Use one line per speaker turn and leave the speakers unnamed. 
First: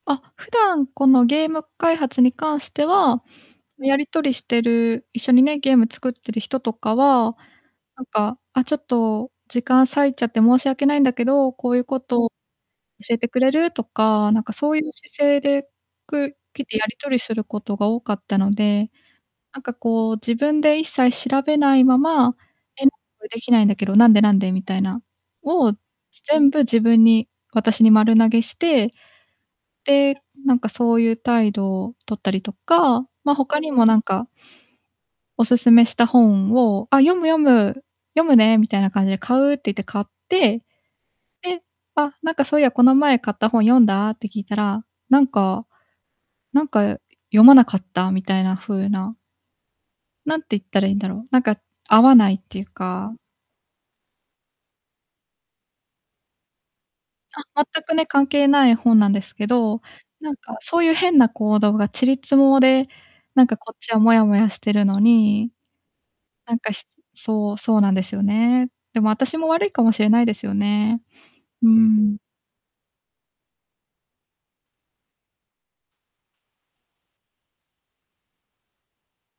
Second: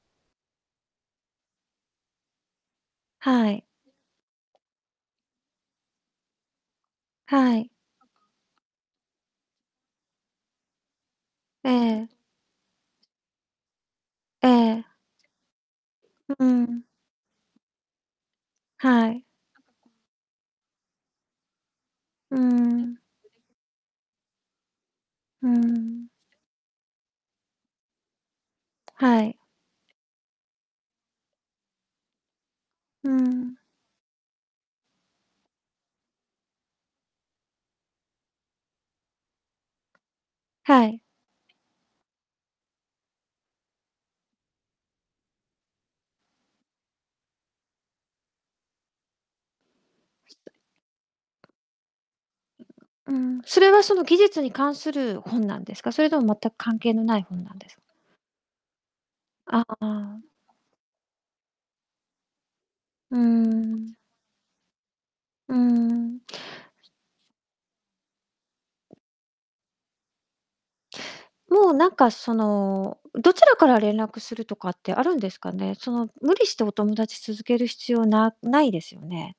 あ、普段、このゲーム開発に関しては、
はい。
やり取りしてる、一緒にね、ゲーム作ってる人とかは、
はい。
なんか、「あ、ちょっと時間割いちゃって申し訳ないんだけど、こういうこ
ええ。
と教えてくれる？」とか、なん
え
か、そういう
え。
姿勢で
う
く
ー
来て
ん。
やり取りすることが多かったので、
はい。
なんか、こう、自分で一切調べないま
う
ま、
ー
[unintelligible]
ん。
できないんだけど、「なんで？なんで？」みたいな、
うー
を、
ん。
全部自分に、私に丸投げして。
はい。
で、なんか、そういう態度をとったりとか、
うー
ま、他
ん。
にも、なんかお勧めした本を、「あ、読む読む。読むね」みたいな感じで「買う」って言って買って。
はい。
え、「あ、なんか、そういや、この前買った本読んだ？」って聞いたら、なんかなんか、読まなかったみたいな風な。何て言ったらいいんだろう、なんか、合わないっていう
う
か。
ーん、それは、その技術に関する本なんですか？それとも、全く関係のない本なん
あ、
ですか？
全くね、関係ない本なんですけ
あ
ど、
あ。
なんか、そういう変な行動がちり積もで、
うー
なんか、こっ
ん。
ちはモヤモヤしてるのに。
うーん。
なんか、しそうそうなんですよね。でも、私も悪いかもしれないですよね。う
も
ー
う、なんか、
ん。
そのどちらから連絡するとかってあるんですかね？その、無理してお友達続ける必要なないですよね。